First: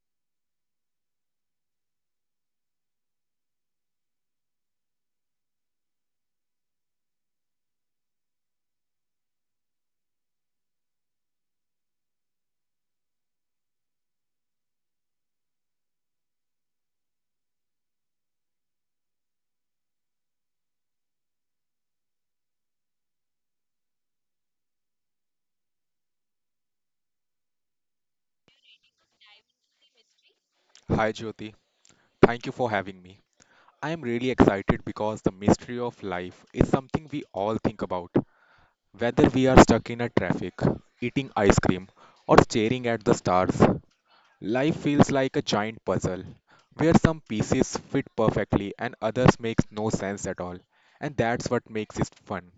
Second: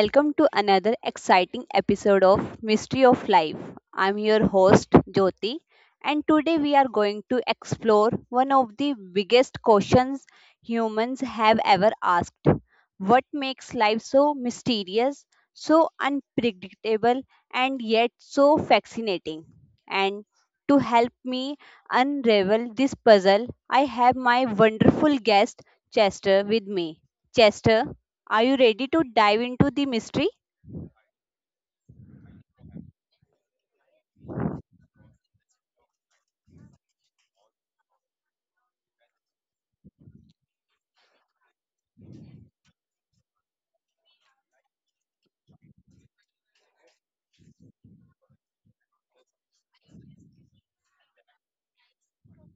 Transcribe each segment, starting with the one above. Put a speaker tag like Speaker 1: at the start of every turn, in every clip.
Speaker 1: welcome to another exciting episode of Mystery of Life. I'm your host, Jyoti, and today we are going to explore one of the biggest questions humans have ever asked. What makes life so mysterious, so unpredictable, and yet so fascinating? And to help me unravel this puzzle, I have my wonderful guest, Chester, with me. Chester, are you ready to dive into the mystery?
Speaker 2: Hi Jyoti, thank you for having me. I am really excited because the mystery of life is something we all think about. Whether we are stuck in a traffic, eating ice cream, or staring at the stars, life feels like a giant puzzle where some pieces fit perfectly and others make no sense at all. And that's what makes it fun.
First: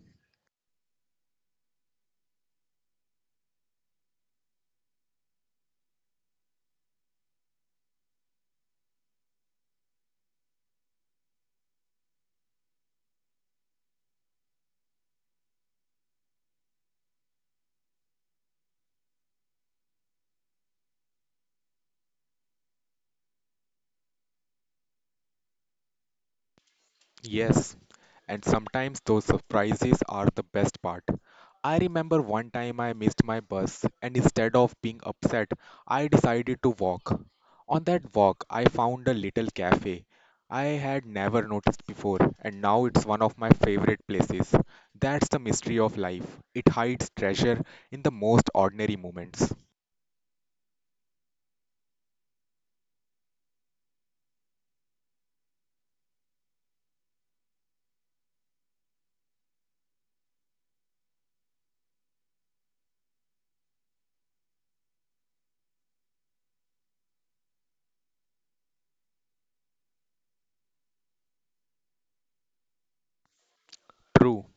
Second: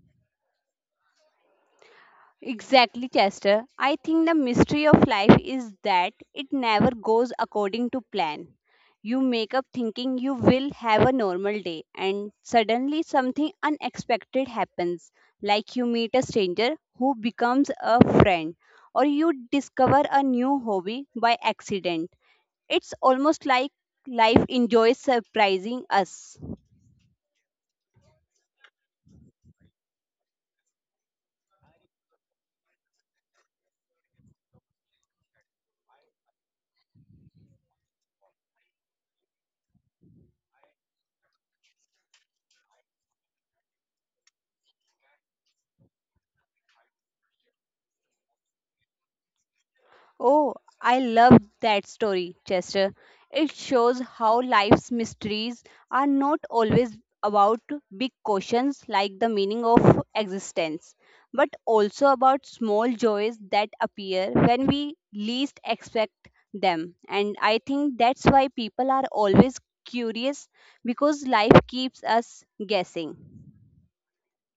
Speaker 1: Exactly, Chester. I think the mystery of life is that it never goes according to plan. You make up thinking you will have a normal day, and suddenly something unexpected happens, like you meet a stranger who becomes a friend, or you discover a new hobby by accident. It's almost like life enjoys surprising us.
Speaker 2: Yes, and sometimes those surprises are the best part. I remember one time I missed my bus, and instead of being upset, I decided to walk. On that walk, I found a little cafe I had never noticed before, and now it's one of my favorite places. That's the mystery of life. It hides treasure in the most ordinary moments.
Speaker 1: Oh, I love that story, Chester. It shows how life's mysteries are not always about big questions like the meaning of existence, but also about small joys that appear when we least expect them. And I think that's why people are always curious, because life keeps us guessing.
Speaker 2: True.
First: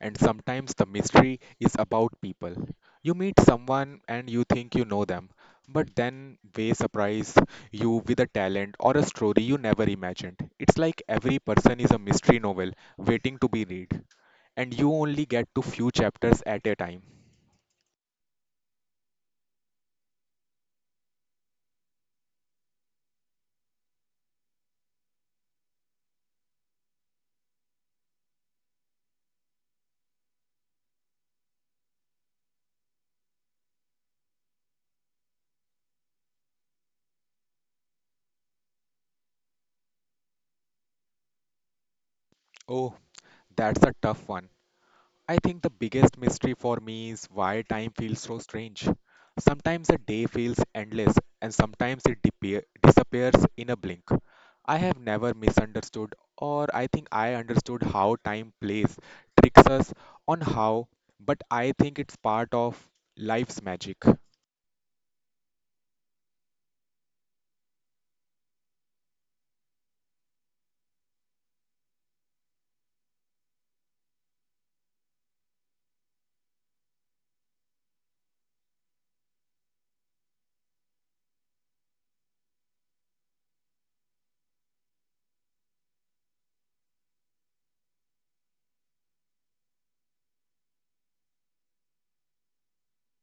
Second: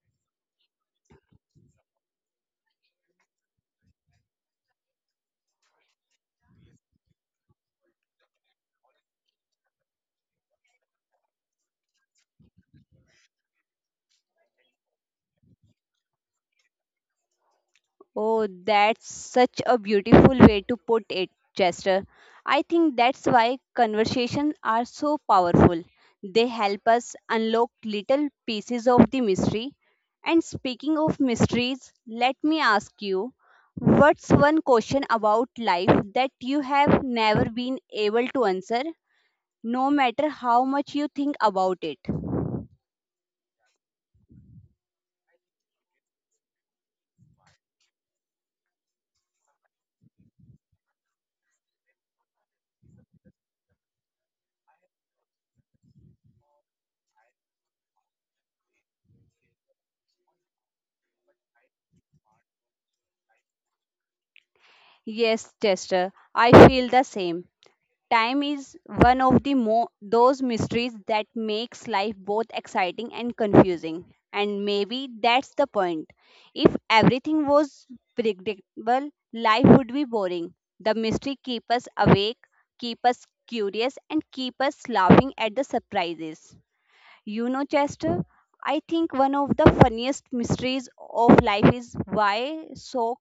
Speaker 2: And sometimes the mystery is about people. You meet someone and you think you know them, but then they surprise you with a talent or a story you never imagined. It's like every person is a mystery novel waiting to be read, and you only get to few chapters at a time.
Speaker 1: Oh, that's such a beautiful way to put it, Chester. I think that's why conversations are so powerful. They help us unlock little pieces of the mystery. And speaking of mysteries, let me ask you, what's one question about life that you have never been able to answer, no matter how much you think about it?
Speaker 2: Oh, that's a tough one. I think the biggest mystery for me is why time feels so strange. Sometimes a day feels endless, and sometimes it disappears in a blink. I have never misunderstood, or I think I understood how time plays, tricks us on how, but I think it's part of life's magic.
Speaker 1: Yes, Chester, I feel the same. Time is one of those mysteries that makes life both exciting and confusing. And maybe that's the point. If everything was predictable, life would be boring. The mystery keep us awake, keep us curious, and keep us laughing at the surprises. You know, Chester, I think one of the funniest mysteries of life is why so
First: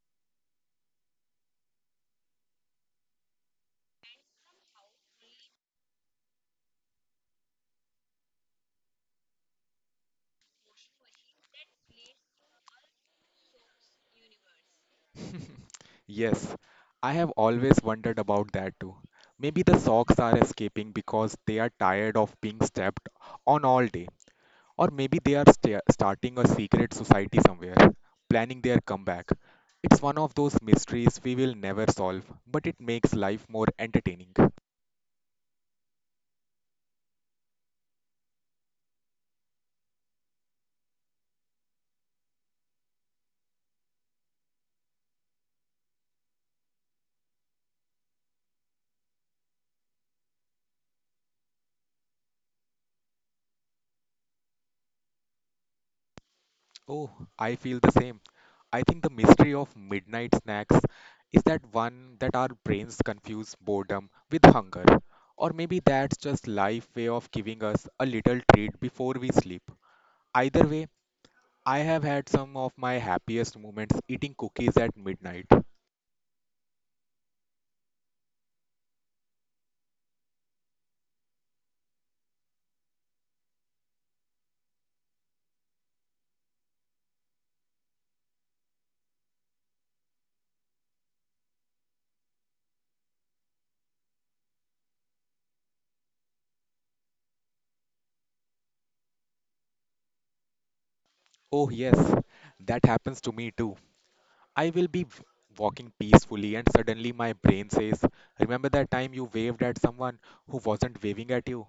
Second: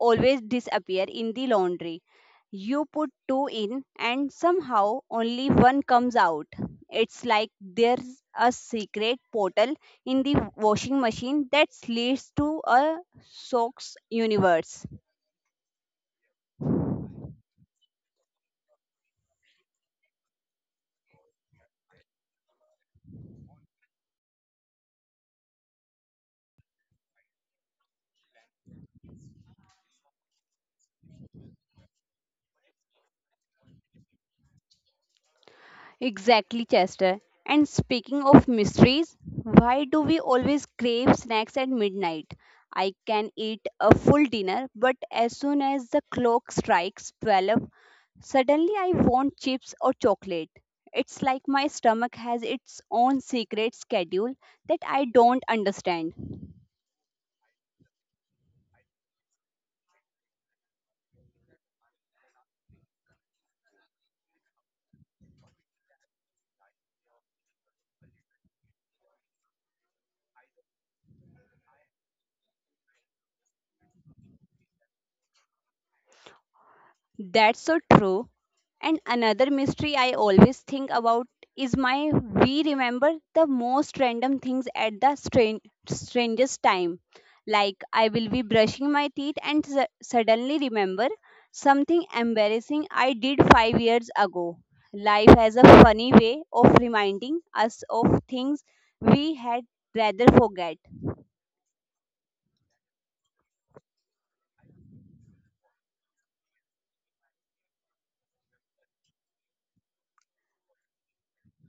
Speaker 1: always disappear in the laundry. You put two in and somehow only one comes out. It's like there's a secret portal in the washing machine that leads to a socks universe.
Speaker 2: Yes, I have always wondered about that too. Maybe the socks are escaping because they are tired of being stepped on all day. Or maybe they are starting a secret society somewhere, planning their comeback. It's one of those mysteries we will never solve, but it makes life more entertaining.
Speaker 1: Exactly, Chester. And speaking of mysteries, why do we always crave snacks at midnight? I can eat a full dinner, but as soon as the clock strikes 12, suddenly, I want chips or chocolate. It's like my stomach has its own secret schedule that I don't understand.
Speaker 2: Oh, I feel the same. I think the mystery of midnight snacks is that one that our brains confuse boredom with hunger. Or maybe that's just life way of giving us a little treat before we sleep. Either way, I have had some of my happiest moments eating cookies at midnight.
Speaker 1: That's so true. And another mystery I always think about is my we remember the most random things at the strangest time. Like I will be brushing my teeth and suddenly remember something embarrassing I did 5 years ago. Life has a funny way of reminding us of things we had rather forget.
Speaker 2: Oh, yes, that happens to me too. I will be walking peacefully, and suddenly my brain says, remember that time you waved at someone who wasn't waving at you?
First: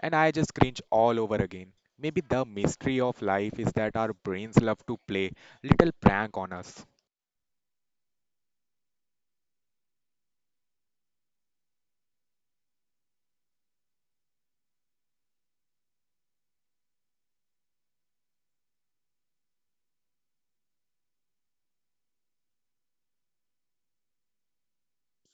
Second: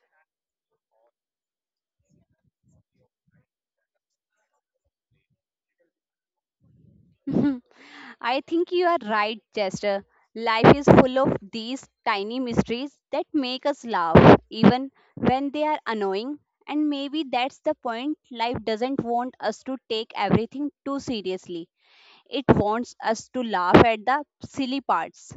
Speaker 2: And I just cringe all over again. Maybe the mystery of life is that our brains love to play little prank on us.
Speaker 1: I think you are right, Chester. Life is full of these tiny mysteries that make us laugh, even when they are annoying. And maybe that's the point. Life doesn't want us to take everything too seriously, it wants us to laugh at the silly parts.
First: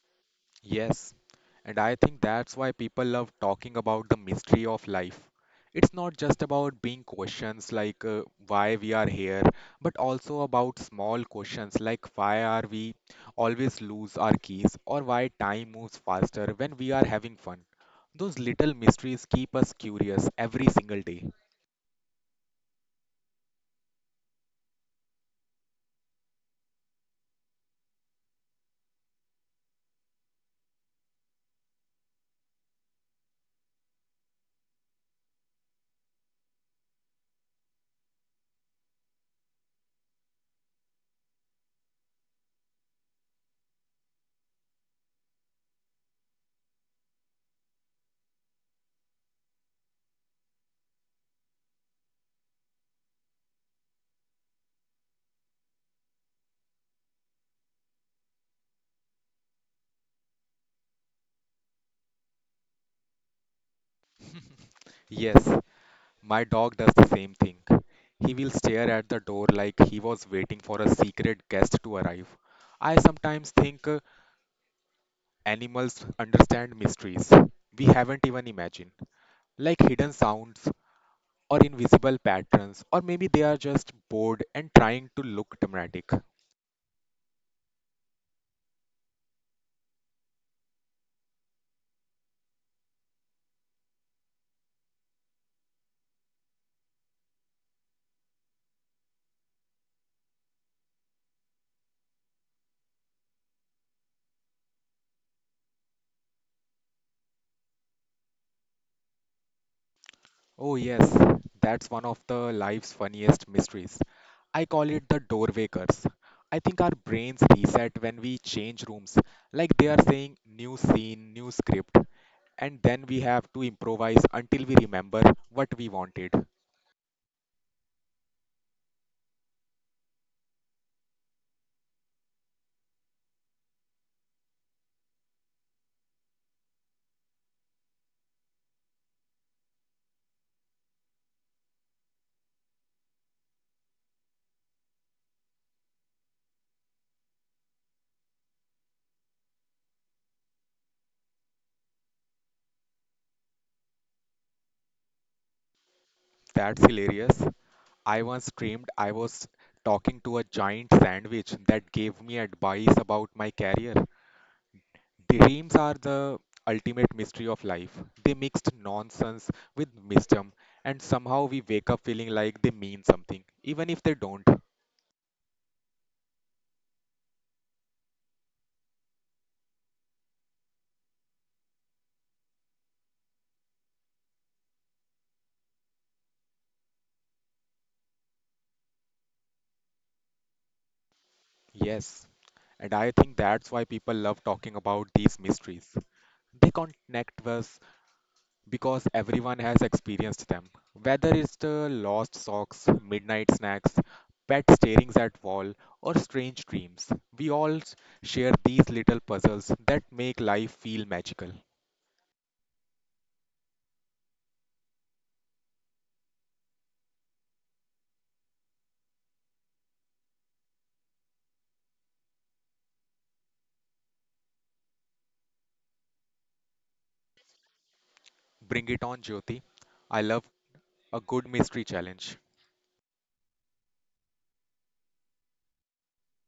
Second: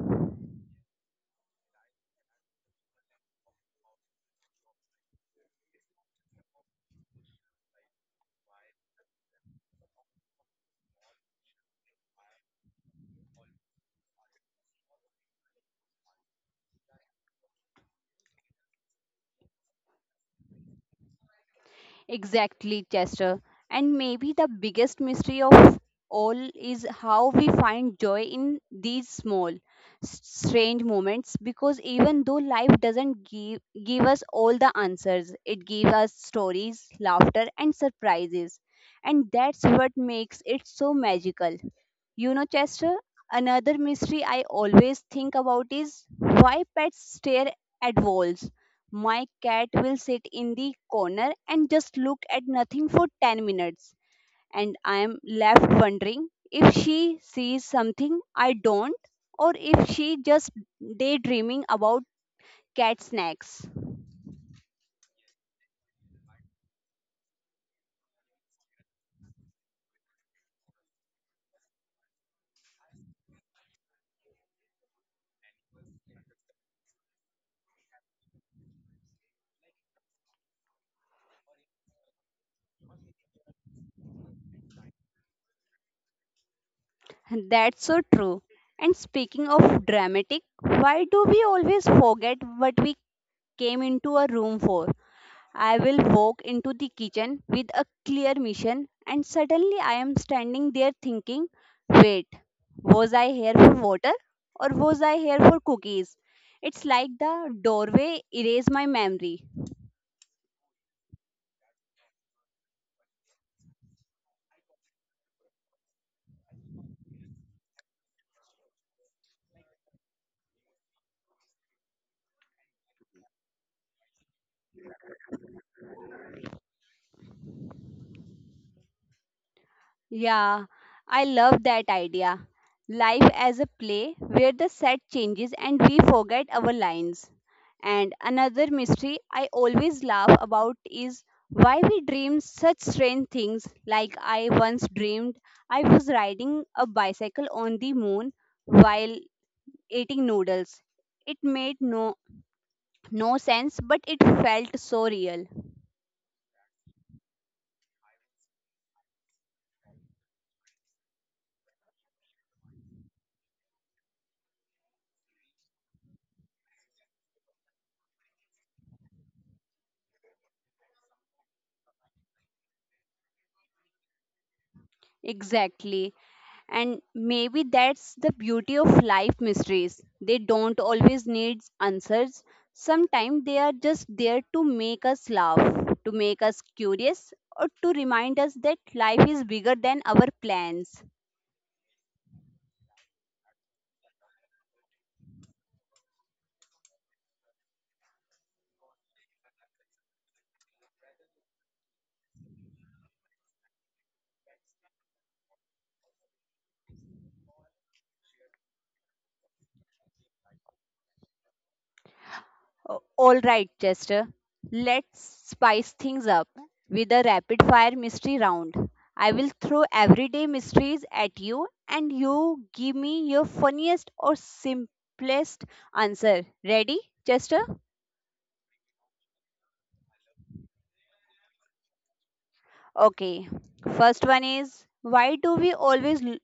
Speaker 2: Yes, and I think that's why people love talking about the mystery of life. It's not just about being questions like why we are here, but also about small questions like why are we always lose our keys or why time moves faster when we are having fun. Those little mysteries keep us curious every single day.
Speaker 1: Exactly, Chester. And maybe the biggest mystery of all is how we find joy in these small, strange moments, because even though life doesn't give us all the answers, it gives us stories, laughter, and surprises. And that's what makes it so magical. You know, Chester, another mystery I always think about is why pets stare at walls. My cat will sit in the corner and just look at nothing for 10 minutes, and I am left wondering if she sees something I don't or if she just daydreaming about cat snacks.
Speaker 2: Yes, my dog does the same thing. He will stare at the door like he was waiting for a secret guest to arrive. I sometimes think animals understand mysteries we haven't even imagined, like hidden sounds or invisible patterns, or maybe they are just bored and trying to look dramatic.
Speaker 1: That's so true. And speaking of dramatic, why do we always forget what we came into a room for? I will walk into the kitchen with a clear mission, and suddenly I am standing there thinking, wait, was I here for water or was I here for cookies? It's like the doorway erased my memory.
Speaker 2: Oh, yes, that's one of the life's funniest mysteries. I call it the doorway curse. I think our brains reset when we change rooms, like they are saying new scene, new script, and then we have to improvise until we remember what we wanted.
Speaker 1: Yeah, I love that idea. Life as a play where the set changes and we forget our lines. And another mystery I always laugh about is why we dream such strange things. Like I once dreamed I was riding a bicycle on the moon while eating noodles. It made no sense but it felt so real.
Speaker 2: That's hilarious. I once dreamed I was talking to a giant sandwich that gave me advice about my career. Dreams are the ultimate mystery of life. They mixed nonsense with wisdom, and somehow we wake up feeling like they mean something, even if they don't.
Speaker 1: Exactly. And maybe that's the beauty of life mysteries. They don't always need answers. Sometimes they are just there to make us laugh, to make us curious, or to remind us that life is bigger than our plans.
Speaker 2: Yes, and I think that's why people love talking about these mysteries. They connect us because everyone has experienced them. Whether it's the lost socks, midnight snacks, pet starings at wall, or strange dreams, we all share these little puzzles that make life feel magical.
Speaker 1: All right, Chester, let's spice things up with a rapid fire mystery round. I will throw everyday mysteries at you, and you give me your funniest or simplest answer. Ready, Chester?
Speaker 2: Bring it on, Jyoti. I love a good mystery challenge
Speaker 1: Okay, first one is, why do we always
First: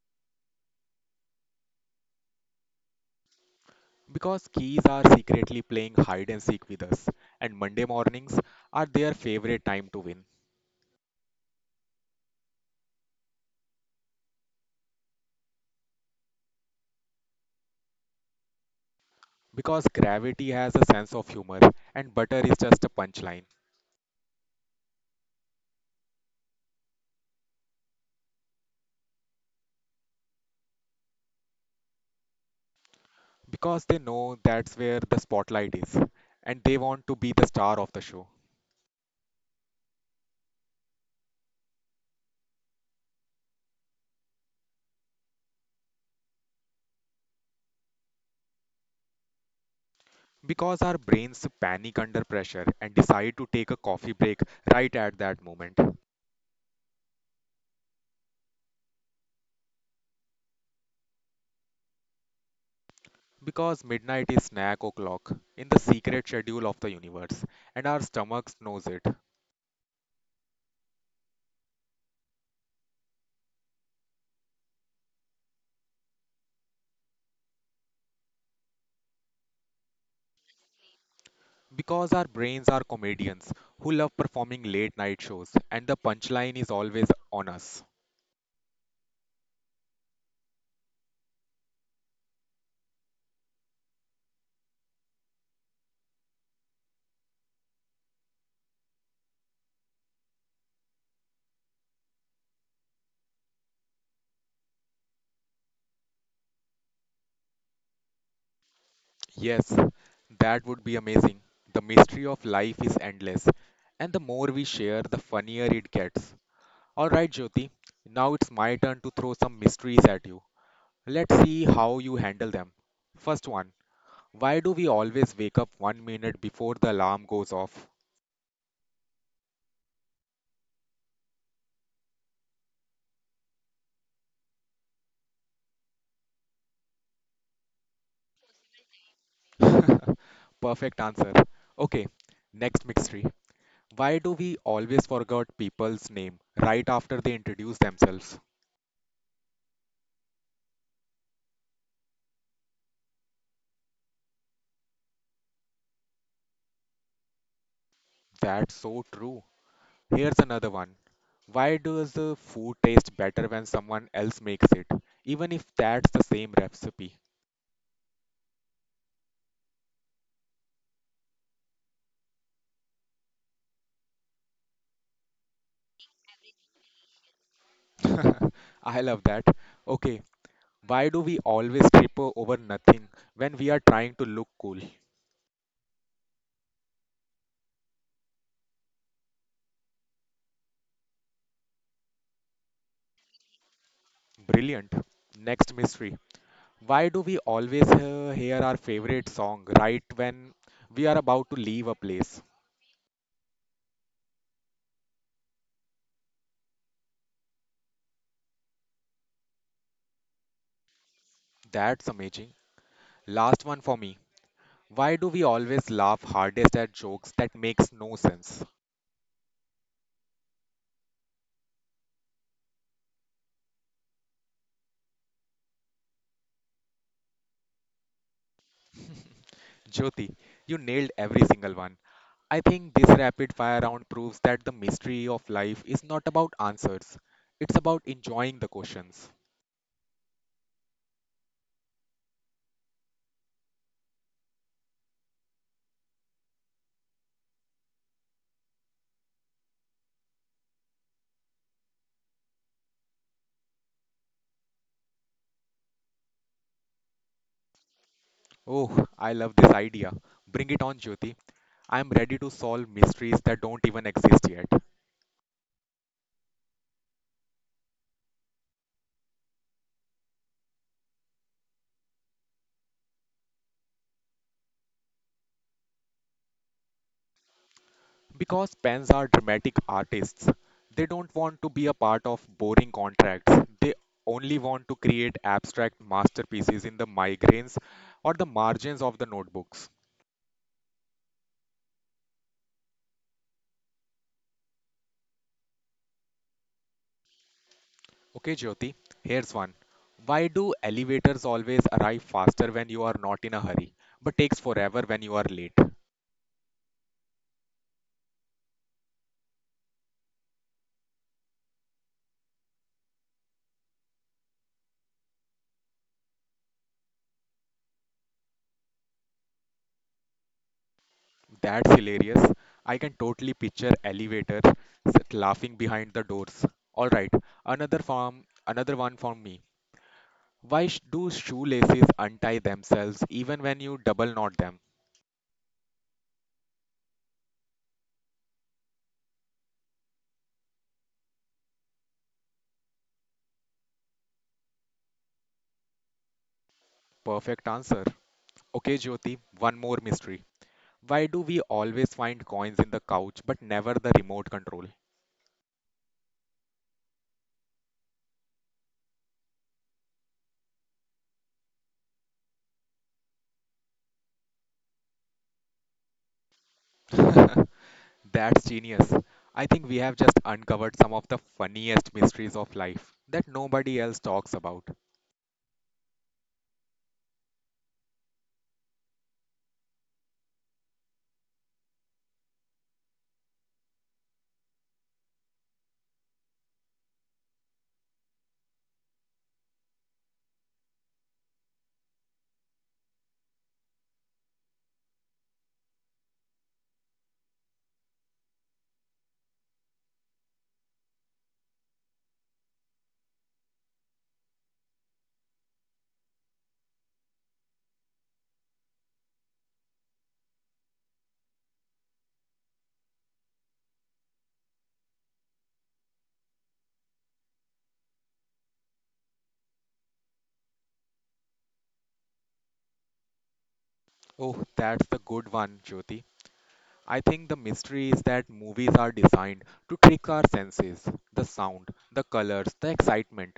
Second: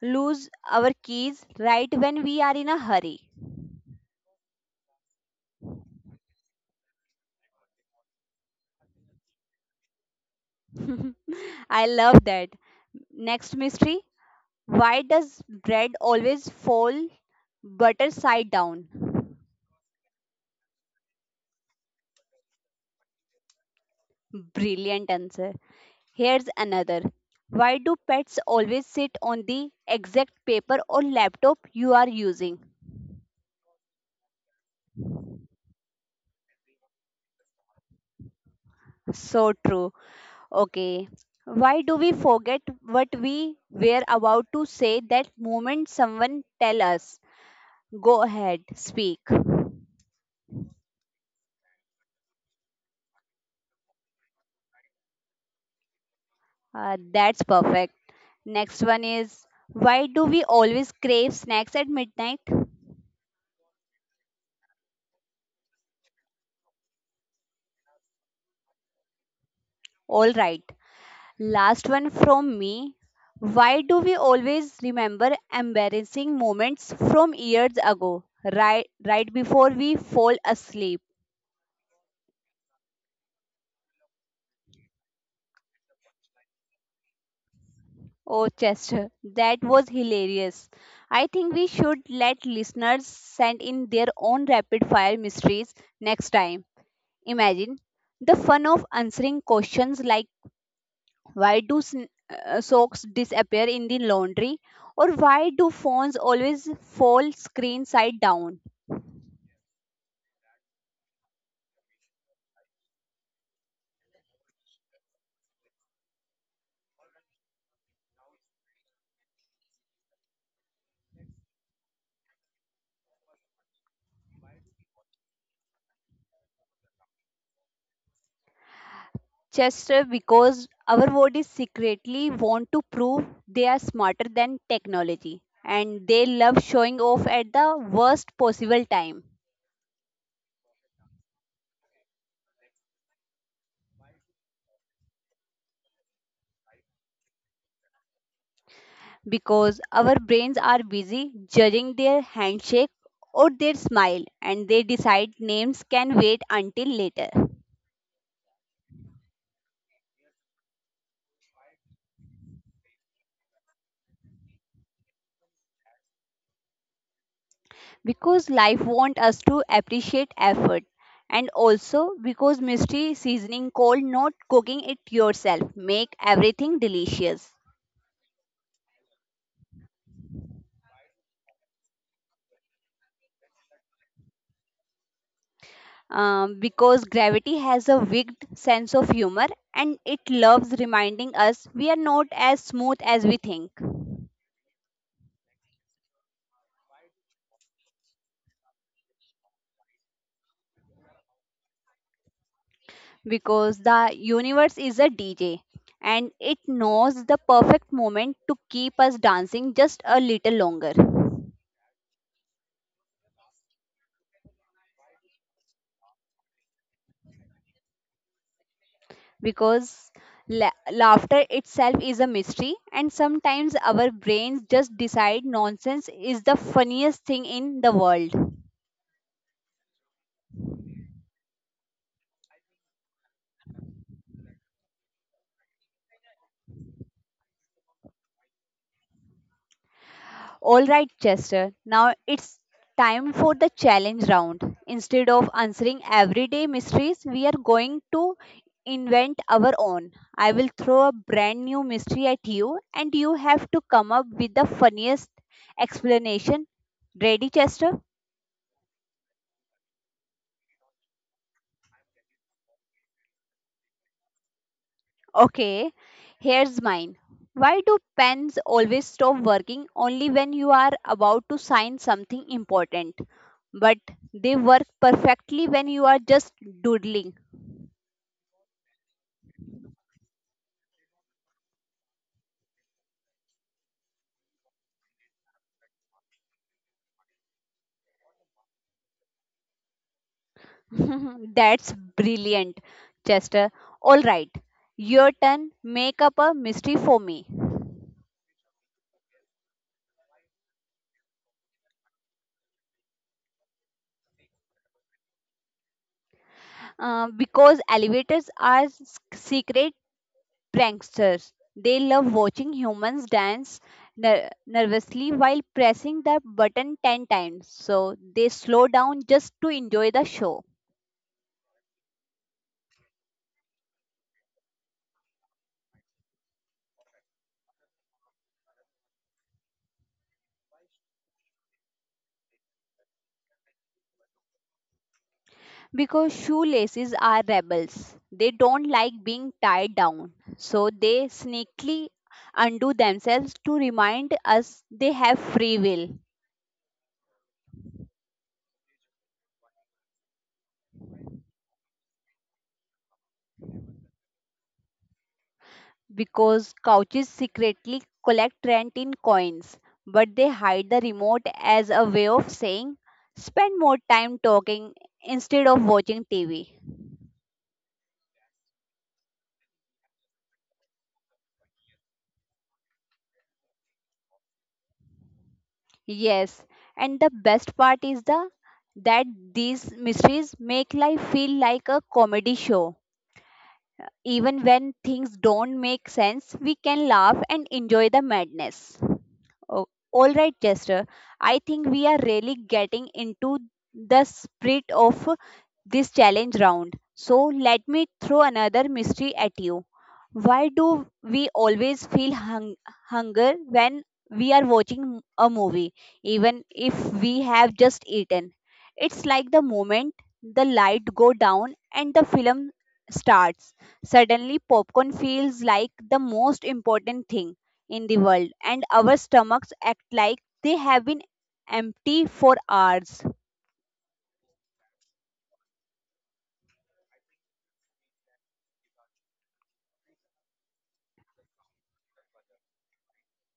Speaker 1: lose our keys right when we are in a hurry?
Speaker 2: because keys are secretly playing hide and seek with us, and Monday mornings are their favorite time to win
Speaker 1: I love that. Next mystery, why does bread always fall butter side down?
Speaker 2: because gravity has a sense of humor and butter is just a punchline
Speaker 1: Brilliant answer. Here's another. Why do pets always sit on the exact paper or laptop you are using?
Speaker 2: because they know that's where the spotlight is and they want to be the star of the show.
Speaker 1: So true. Okay. Why do we forget what we were about to say that moment someone tell us? Go ahead, speak.
Speaker 2: Because our brains panic under pressure and decide to take a coffee break right at that moment.
Speaker 1: That's perfect. Next one is, why do we always crave snacks at midnight?
Speaker 2: Because midnight is snack o'clock in the secret schedule of the universe, and our stomachs knows it.
Speaker 1: All right. Last one from me. Why do we always remember embarrassing moments from years ago, right before we fall asleep?
Speaker 2: Because our brains are comedians who love performing late night shows, and the punchline is always on us.
Speaker 1: Oh, Chester, that was hilarious. I think we should let listeners send in their own rapid fire mysteries next time. Imagine the fun of answering questions like, why do socks disappear in the laundry or why do phones always fall screen side down?
Speaker 2: Yes, that would be amazing. The mystery of life is endless, and the more we share, the funnier it gets. Alright, Jyoti, now it's my turn to throw some mysteries at you. Let's see how you handle them. First one: why do we always wake up 1 minute before the alarm goes off?
Speaker 1: Chester, because our bodies secretly want to prove they are smarter than technology and they love showing off at the worst possible time.
Speaker 2: Perfect answer. Okay, next mystery. Why do we always forget people's name right after they introduce themselves?
Speaker 1: Because our brains are busy judging their handshake or their smile and they decide names can wait until later.
Speaker 2: That's so true. Here's another one. Why does the food taste better when someone else makes it, even if that's the same recipe?
Speaker 1: Because life wants us to appreciate effort, and also because mystery seasoning cold not cooking it yourself make everything delicious.
Speaker 2: I love that. Okay, why do we always trip over nothing when we are trying to look cool?
Speaker 1: Because gravity has a wicked sense of humor and it loves reminding us we are not as smooth as we think.
Speaker 2: Brilliant. Next mystery. Why do we always hear our favorite song right when we are about to leave a place?
Speaker 1: Because the universe is a DJ and it knows the perfect moment to keep us dancing just a little longer.
Speaker 2: That's amazing. Last one for me. Why do we always laugh hardest at jokes that makes no sense?
Speaker 1: Because laughter itself is a mystery, and sometimes our brains just decide nonsense is the funniest thing in the world.
Speaker 2: Jyoti, you nailed every single one. I think this rapid fire round proves that the mystery of life is not about answers. It's about enjoying the questions.
Speaker 1: All right, Chester. Now it's time for the challenge round. Instead of answering everyday mysteries, we are going to invent our own. I will throw a brand new mystery at you, and you have to come up with the funniest explanation. Ready, Chester?
Speaker 2: Oh, I love this idea. Bring it on, Jyoti. I'm ready to solve mysteries that don't even exist yet.
Speaker 1: Okay, here's mine. Why do pens always stop working only when you are about to sign something important? But they work perfectly when you are just doodling.
Speaker 2: Because pens are dramatic artists, they don't want to be a part of boring contracts. They only want to create abstract masterpieces in the migraines or the margins of the notebooks.
Speaker 1: That's brilliant, Chester. All right, your turn. Make up a mystery for me.
Speaker 2: Okay, Jyoti, here's one. Why do elevators always arrive faster when you are not in a hurry, but takes forever when you are late?
Speaker 1: Because elevators are secret pranksters. They love watching humans dance nervously while pressing the button 10 times. So they slow down just to enjoy the show.
Speaker 2: That's hilarious. I can totally picture elevator s- laughing behind the doors. All right, another form, another one for me. Why do shoelaces untie themselves even when you double knot them?
Speaker 1: Because shoelaces are rebels. They don't like being tied down. So they sneakily undo themselves to remind us they have free will.
Speaker 2: Perfect answer. Okay, Jyoti, one more mystery. Why do we always find coins in the couch but never the remote control?
Speaker 1: Because couches secretly collect rent in coins, but they hide the remote as a way of saying, spend more time talking instead of watching TV.
Speaker 2: That's genius. I think we have just uncovered some of the funniest mysteries of life that nobody else talks about.
Speaker 1: Yes, and the best part is the that these mysteries make life feel like a comedy show. Even when things don't make sense, we can laugh and enjoy the madness. Oh, all right, Chester. I think we are really getting into the spirit of this challenge round. So, let me throw another mystery at you. Why do we always feel hunger when we are watching a movie, even if we have just eaten? It's like the moment the light go down and the film starts. Suddenly, popcorn feels like the most important thing in the world, and our stomachs act like they have been empty for hours.
Speaker 2: Oh, that's the good one, Jyoti. I think the mystery is that movies are designed to trick our senses, the sound, the colors, the excitement.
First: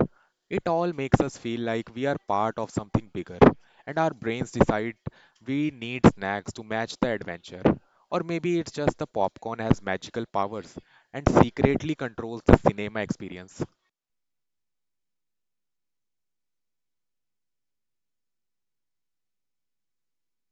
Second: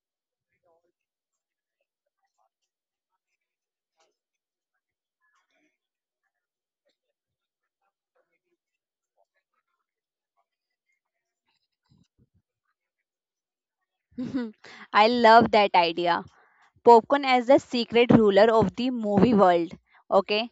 Speaker 2: It all makes us feel like we are part of something bigger, and our brains decide we need snacks to match the adventure. Or maybe it's just the popcorn has magical powers and secretly controls the cinema experience.
Speaker 1: I love that idea. Popcorn as the secret ruler of the movie world. Okay,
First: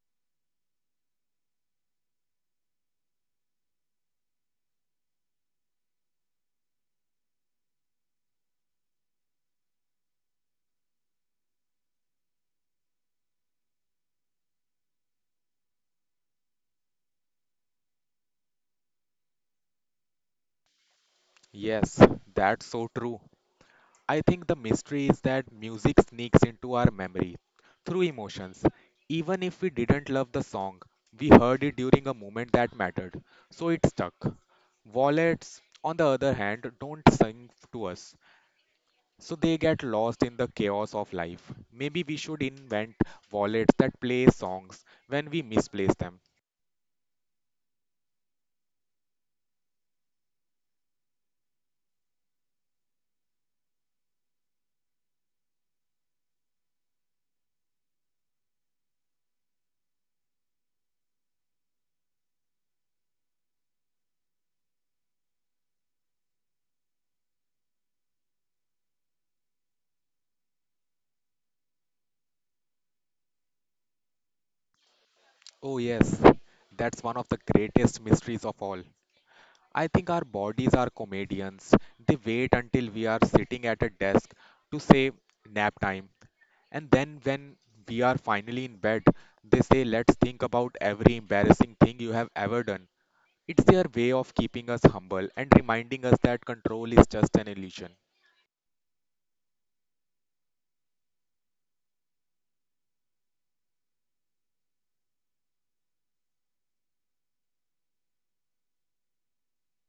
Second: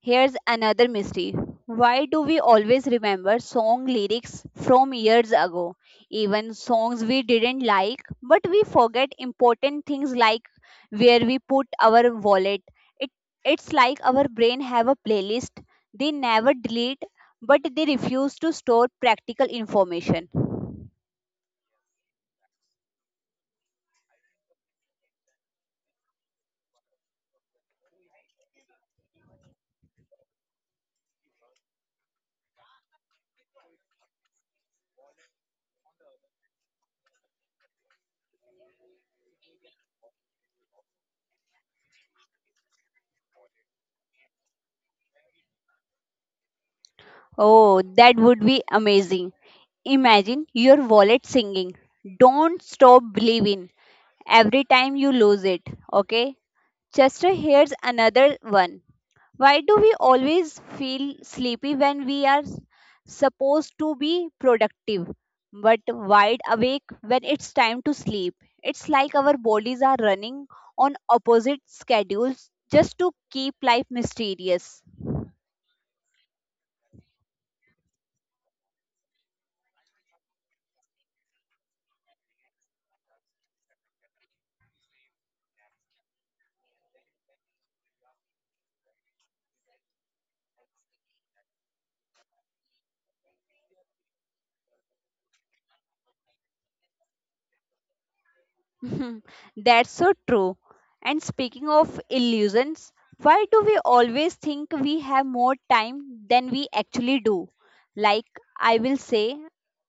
Speaker 1: here's another mystery. Why do we always remember song lyrics from years ago? Even songs we didn't like, but we forget important things like where we put our wallet. It, it's like our brain have a playlist they never delete, but they refuse to store practical information.
Speaker 2: Yes, that's so true. I think the mystery is that music sneaks into our memory through emotions. Even if we didn't love the song, we heard it during a moment that mattered, so it stuck. Wallets, on the other hand, don't sing to us, so they get lost in the chaos of life. Maybe we should invent wallets that play songs when we misplace them.
Speaker 1: Oh, that would be amazing. Imagine your wallet singing, "Don't Stop Believing," every time you lose it. Okay? Chester, here's another one. Why do we always feel sleepy when we are supposed to be productive, but wide awake when it's time to sleep? It's like our bodies are running on opposite schedules just to keep life mysterious.
Speaker 2: Oh, yes, that's one of the greatest mysteries of all. I think our bodies are comedians. They wait until we are sitting at a desk to say nap time. And then when we are finally in bed, they say let's think about every embarrassing thing you have ever done. It's their way of keeping us humble and reminding us that control is just an illusion.
Speaker 1: That's so true. And speaking of illusions, why do we always think we have more time than we actually do? Like, I will say,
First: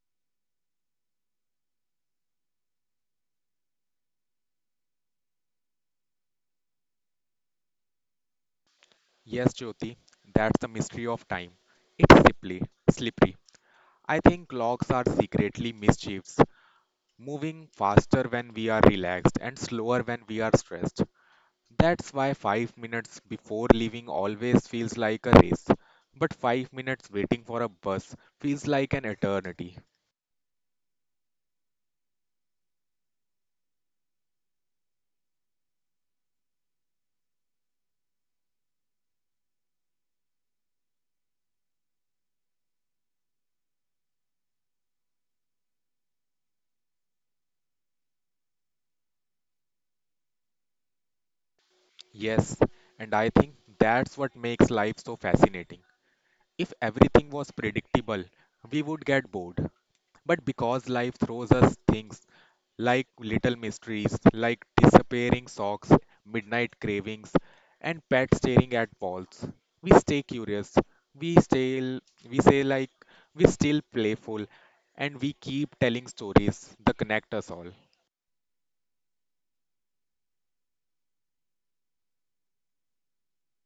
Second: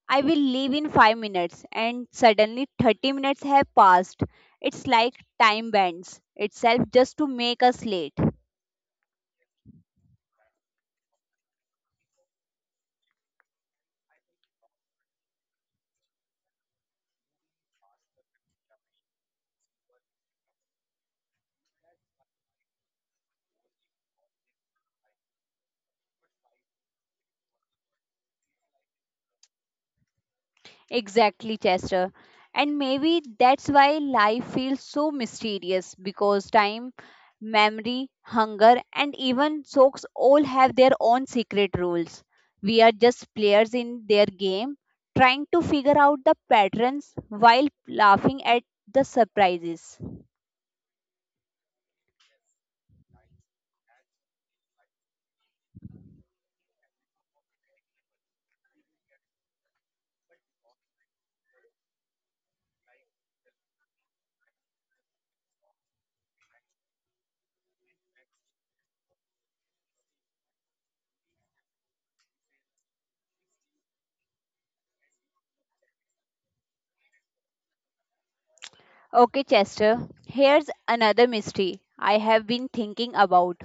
Speaker 1: I will leave in 5 minutes, and suddenly 30 minutes have passed. It's like time bends itself just to make us late.
Speaker 2: Yes, Jyoti, that's the mystery of time. It's simply slippery. I think clocks are secretly mischiefs, moving faster when we are relaxed and slower when we are stressed. That's why 5 minutes before leaving always feels like a race, but 5 minutes waiting for a bus feels like an eternity.
Speaker 1: Exactly, Chester. And maybe that's why life feels so mysterious, because time, memory, hunger, and even socks all have their own secret rules. We are just players in their game, trying to figure out the patterns while laughing at the surprises.
Speaker 2: Yes, and I think that's what makes life so fascinating. If everything was predictable, we would get bored. But because life throws us things like little mysteries, like disappearing socks, midnight cravings, and pets staring at walls, we stay curious. We stay, we say like we still playful, and we keep telling stories that connect us all.
Speaker 1: Okay, Chester, here's another mystery I have been thinking about,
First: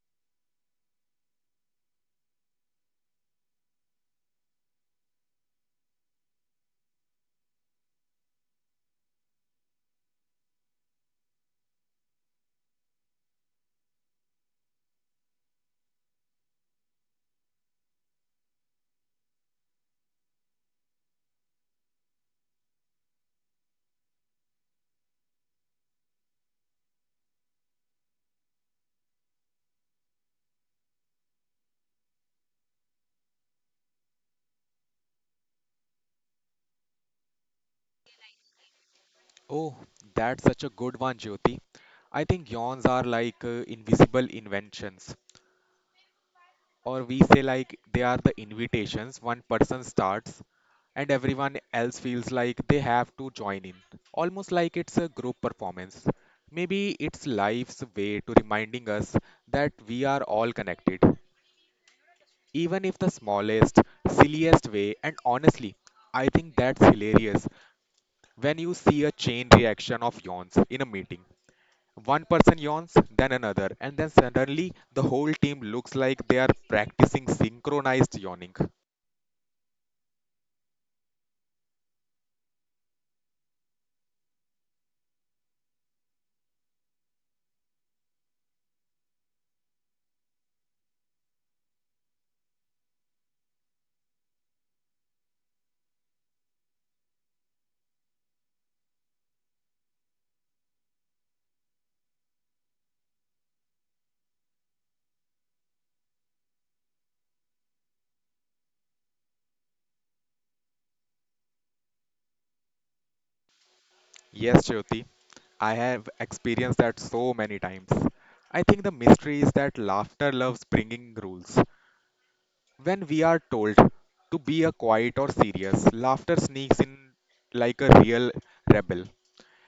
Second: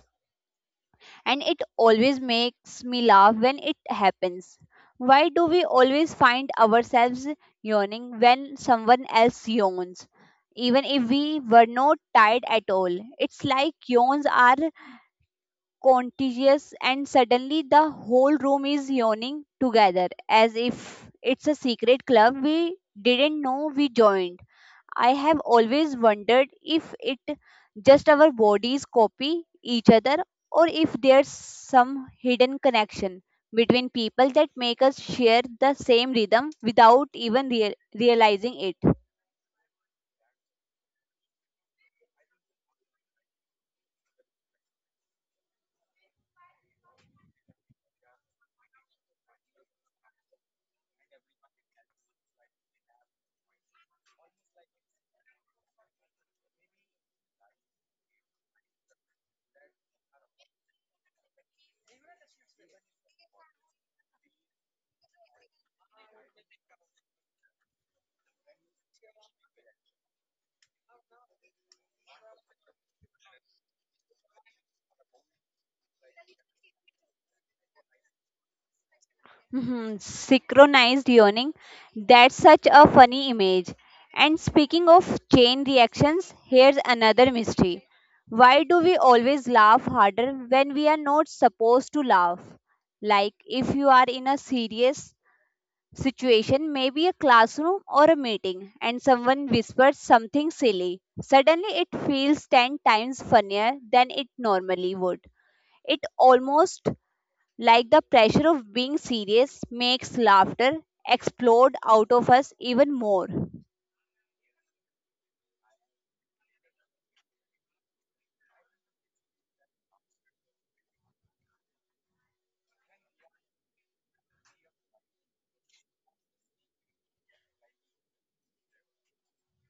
Speaker 1: and it always makes me laugh when it happens. Why do we always find ourselves yawning when someone else yawns? Even if we were not tired at all, it's like yawns are contagious, and suddenly the whole room is yawning together as if it's a secret club we didn't know we joined. I have always wondered if it just our bodies copy each other or if there's some hidden connection between people that make us share the same rhythm without even realizing it.
Speaker 2: Oh, that's such a good one, Jyoti. I think yawns are like invisible inventions. Or we say like they are the invitations one person starts and everyone else feels like they have to join in, almost like it's a group performance. Maybe it's life's way to reminding us that we are all connected, even if the smallest silliest way. And honestly, I think that's hilarious when you see a chain reaction of yawns in a meeting, one person yawns, then another, and then suddenly the whole team looks like they are practicing synchronized yawning.
Speaker 1: Mhm. Synchronized yawning, that's such a funny image. And speaking of chain reactions, here's another mystery. Why do we always laugh harder when we are not supposed to laugh? Like if you are in a serious situation may be a classroom or a meeting and someone whispers something silly. Suddenly it feels 10 times funnier than it normally would. It almost like the pressure of being serious makes laughter explode out of us even more.
Speaker 2: Yes, Jyoti, I have experienced that so many times. I think the mystery is that laughter loves bringing rules. When we are told to be a quiet or serious, laughter sneaks in like a real rebel,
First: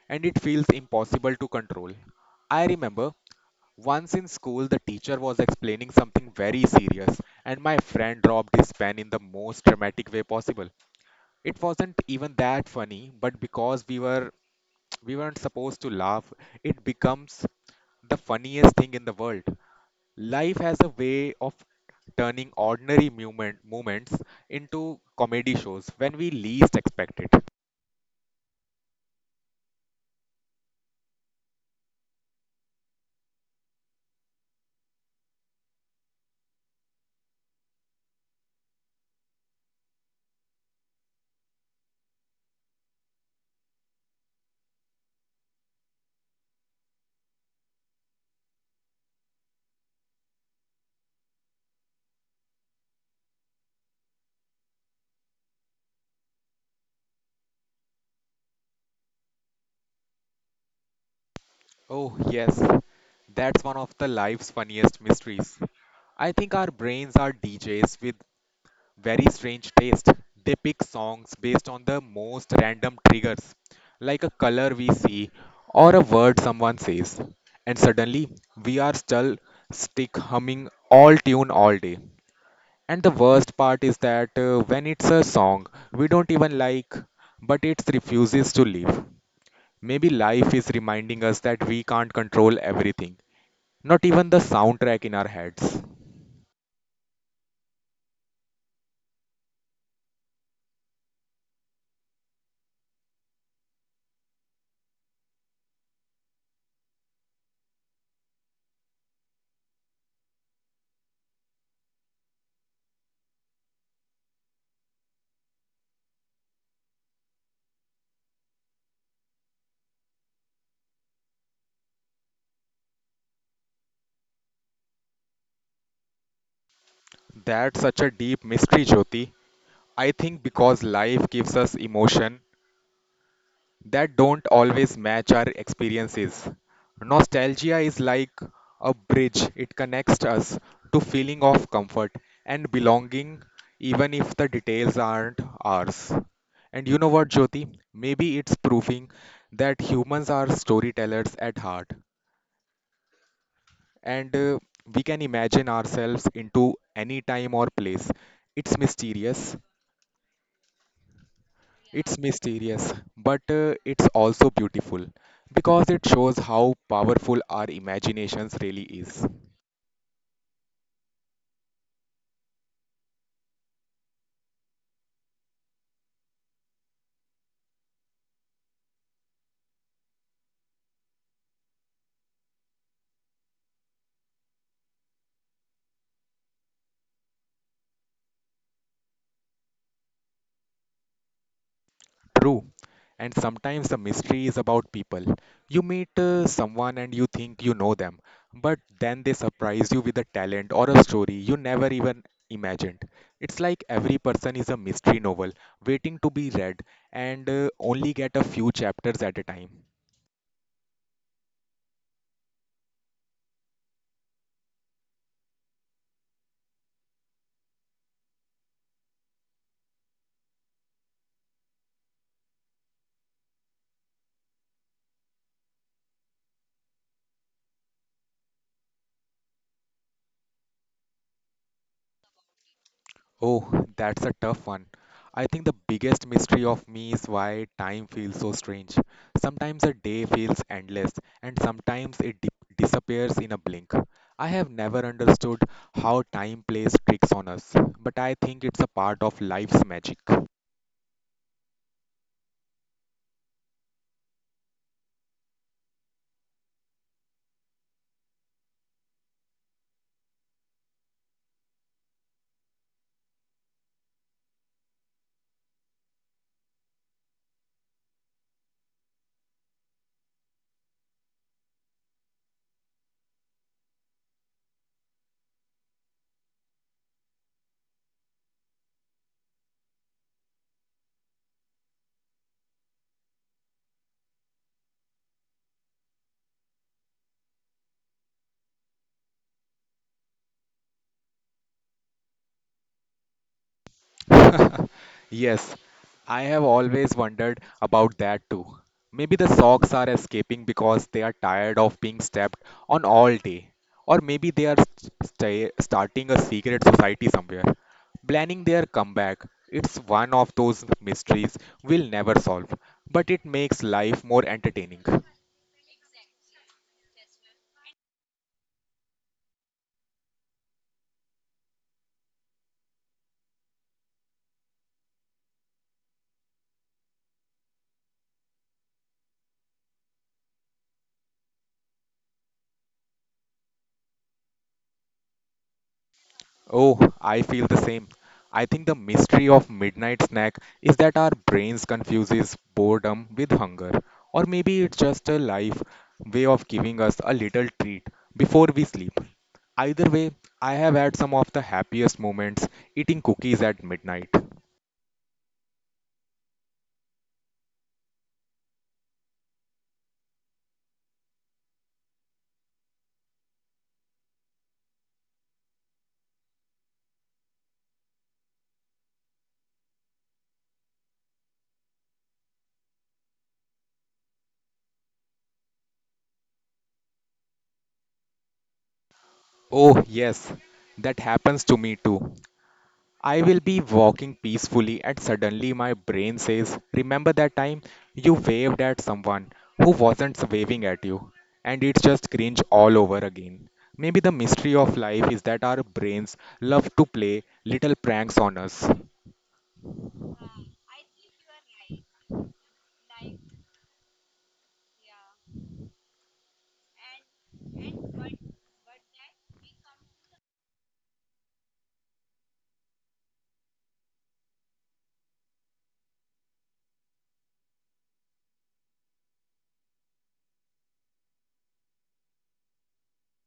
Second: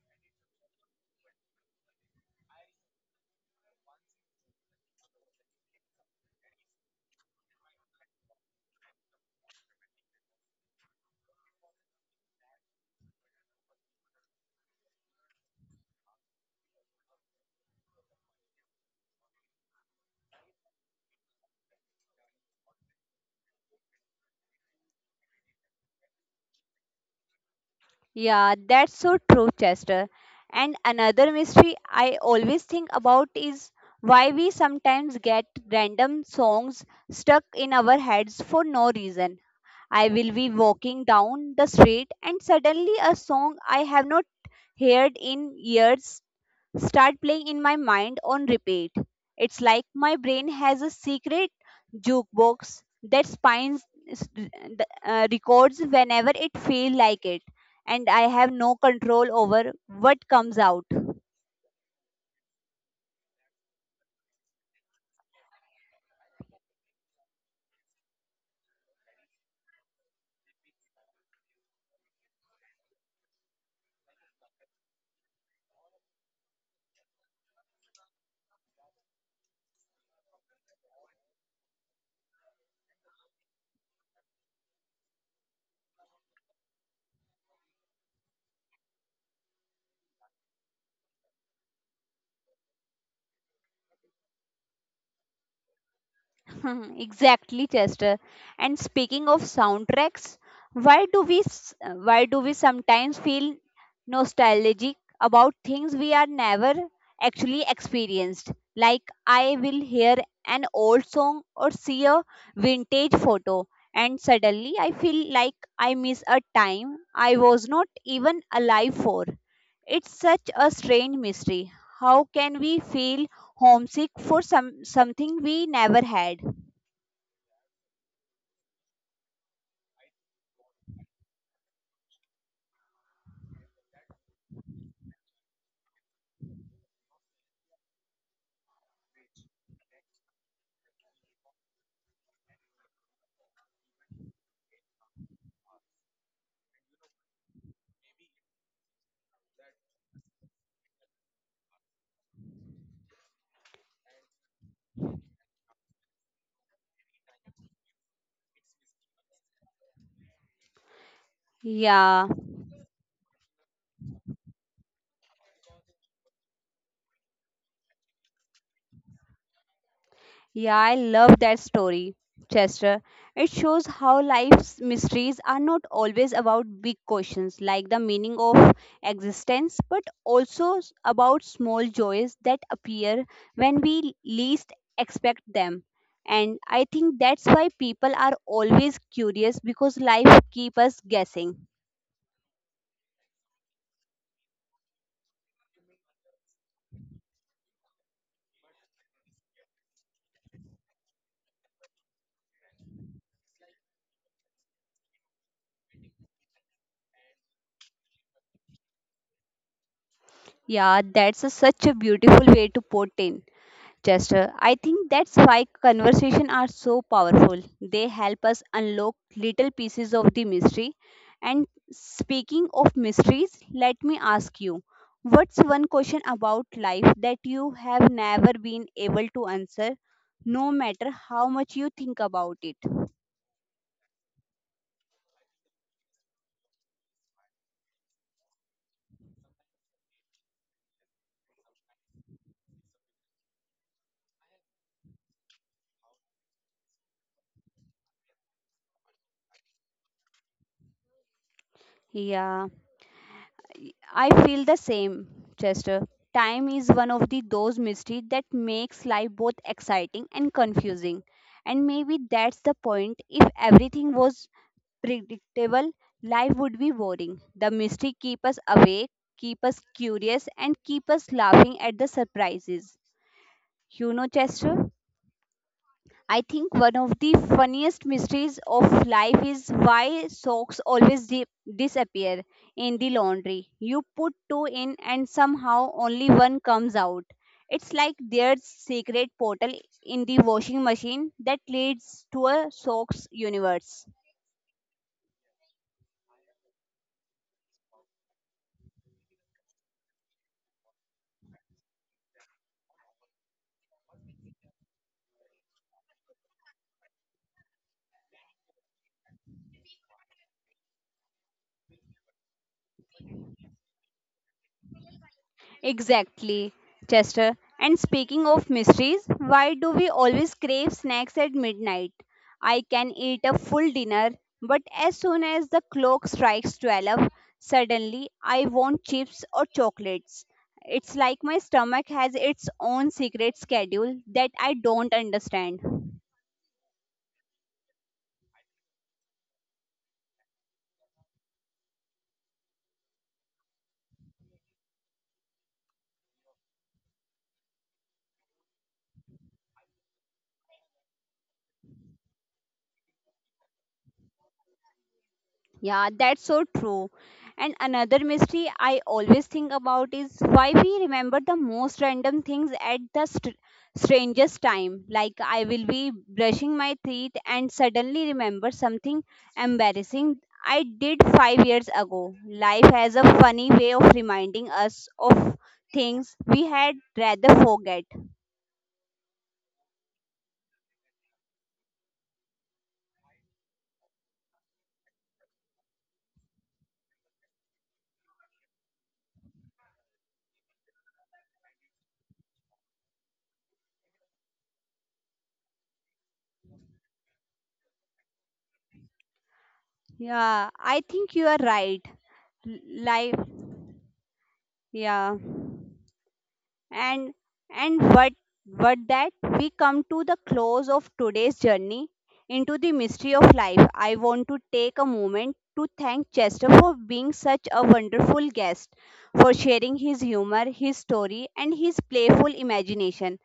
Speaker 2: and it feels impossible to control. I remember once in school, the teacher was explaining something very serious, and my friend dropped his pen in the most dramatic way possible. It wasn't even that funny, but because we weren't supposed to laugh, it becomes the funniest thing in the world. Life has a way of turning ordinary moments into comedy shows when we least expect it.
Speaker 1: Yeah, that's so true, Chester. And another mystery I always think about is why we sometimes get random songs stuck in our heads for no reason. I will be walking down the street and suddenly a song I have not heard in years start playing in my mind on repeat. It's like my brain has a secret jukebox that spines records whenever it feels like it and I have no control over what comes out.
Speaker 2: Oh, yes, that's one of the life's funniest mysteries. I think our brains are DJs with very strange taste. They pick songs based on the most random triggers, like a color we see or a word someone says. And suddenly, we are still stick humming all tune all day. And the worst part is that when it's a song we don't even like, but it refuses to leave. Maybe life is reminding us that we can't control everything, not even the soundtrack in our heads.
Speaker 1: Exactly, Chester. And speaking of soundtracks, why do we s- why do we sometimes feel nostalgic about things we are never actually experienced? Like I will hear an old song or see a vintage photo and suddenly I feel like I miss a time I was not even alive for. It's such a strange mystery. How can we feel homesick for something we never had?
Speaker 2: That's such a deep mystery, Jyoti. I think because life gives us emotion that don't always match our experiences. Nostalgia is like a bridge, it connects us to feeling of comfort and belonging, even if the details aren't ours. And you know what, Jyoti? Maybe it's proving that humans are storytellers at heart and we can imagine ourselves into any time or place. It's mysterious It's
Speaker 1: Yeah,
Speaker 2: mysterious, but it's also beautiful because it shows how powerful our imaginations really is.
Speaker 1: yeah, I love that story, Chester. It shows how life's mysteries are not always about big questions like the meaning of existence, but also about small joys that appear when we least expect them. And I think that's why people are always curious because life keeps us guessing.
Speaker 2: True, and sometimes the mystery is about people. You meet someone and you think you know them, but then they surprise you with a talent or a story you never even imagined. It's like every person is a mystery novel waiting to be read, and only get a few chapters at a time.
Speaker 1: Yeah, such a beautiful way to put it, Chester. I think that's why conversation are so powerful. They help us unlock little pieces of the mystery. And speaking of mysteries, let me ask you, what's one question about life that you have never been able to answer, no matter how much you think about it?
Speaker 2: Oh, that's a tough one. I think the biggest mystery of me is why time feels so strange. Sometimes a day feels endless, and sometimes it disappears in a blink. I have never understood how time plays tricks on us, but I think it's a part of life's magic.
Speaker 1: Yeah. I feel the same, Chester. Time is one of the those mysteries that makes life both exciting and confusing. And maybe that's the point. If everything was predictable, life would be boring. The mystery keep us awake, keep us curious, and keep us laughing at the surprises. You know, Chester? I think one of the funniest mysteries of life is why socks always disappear in the laundry. You put two in and somehow only one comes out. It's like there's secret portal in the washing machine that leads to a socks universe.
Speaker 2: Yes, I have always wondered about that too. Maybe the socks are escaping because they are tired of being stepped on all day. Or maybe they are starting a secret society somewhere, planning their comeback. It's one of those mysteries we'll never solve, but it makes life more entertaining.
Speaker 1: Exactly, Chester. And speaking of mysteries, why do we always crave snacks at midnight? I can eat a full dinner, but as soon as the clock strikes 12, suddenly I want chips or chocolates. It's like my stomach has its own secret schedule that I don't understand.
Speaker 2: Oh, I feel the same. I think the mystery of midnight snack is that our brains confuses boredom with hunger, or maybe it's just a life way of giving us a little treat before we sleep. Either way, I have had some of the happiest moments eating cookies at midnight.
Speaker 1: Yeah, that's so true. And another mystery I always think about is why we remember the most random things at the strangest time. Like I will be brushing my teeth and suddenly remember something embarrassing I did 5 years ago. Life has a funny way of reminding us of things we had rather forget.
Speaker 2: Oh, yes, that happens to me too. I will be walking peacefully and suddenly my brain says, remember that time you waved at someone who wasn't waving at you? And it's just cringe all over again. Maybe the mystery of life is that our brains love to play little pranks on us.
Speaker 1: Yeah, I think you are right. Life, yeah. and and what that we come to the close of today's journey into the mystery of life. I want to take a moment to thank Chester for being such a wonderful guest, for sharing his humor, his story, and his playful imagination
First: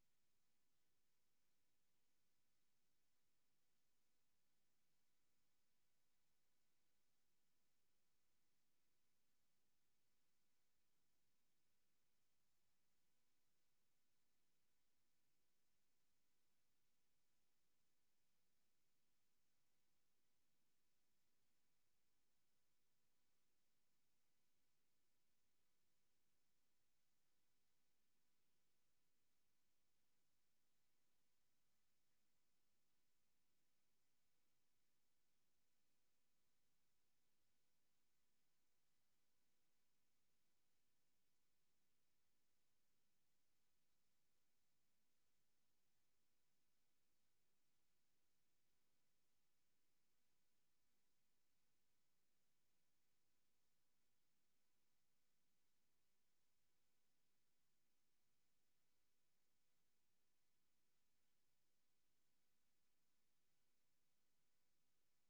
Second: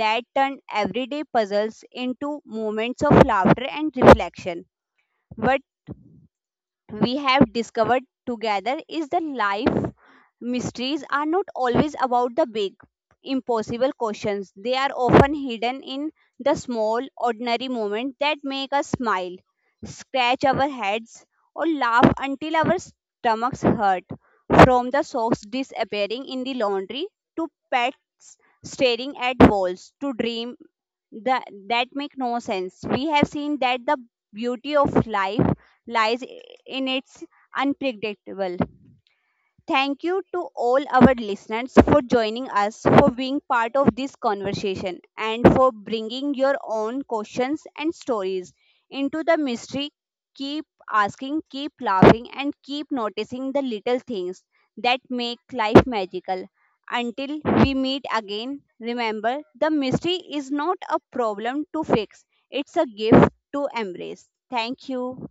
Speaker 1: that turned everyday puzzles into moments of laughter and reflection. What we have discovered together is that life mysteries are not always about the big, impossible questions. They are often hidden in the small, ordinary moments that make us smile, scratch our heads, or laugh until our stomachs hurt. From the socks disappearing in the laundry to pets staring at walls to dream that make no sense. We have seen that the beauty of life lies in its unpredictable. Thank you to all our listeners for joining us, for being part of this conversation, and for bringing your own questions and stories into the mystery. Keep asking, keep laughing, and keep noticing the little things that make life magical. Until we meet again, remember the mystery is not a problem to fix, it's a gift to embrace. Thank you.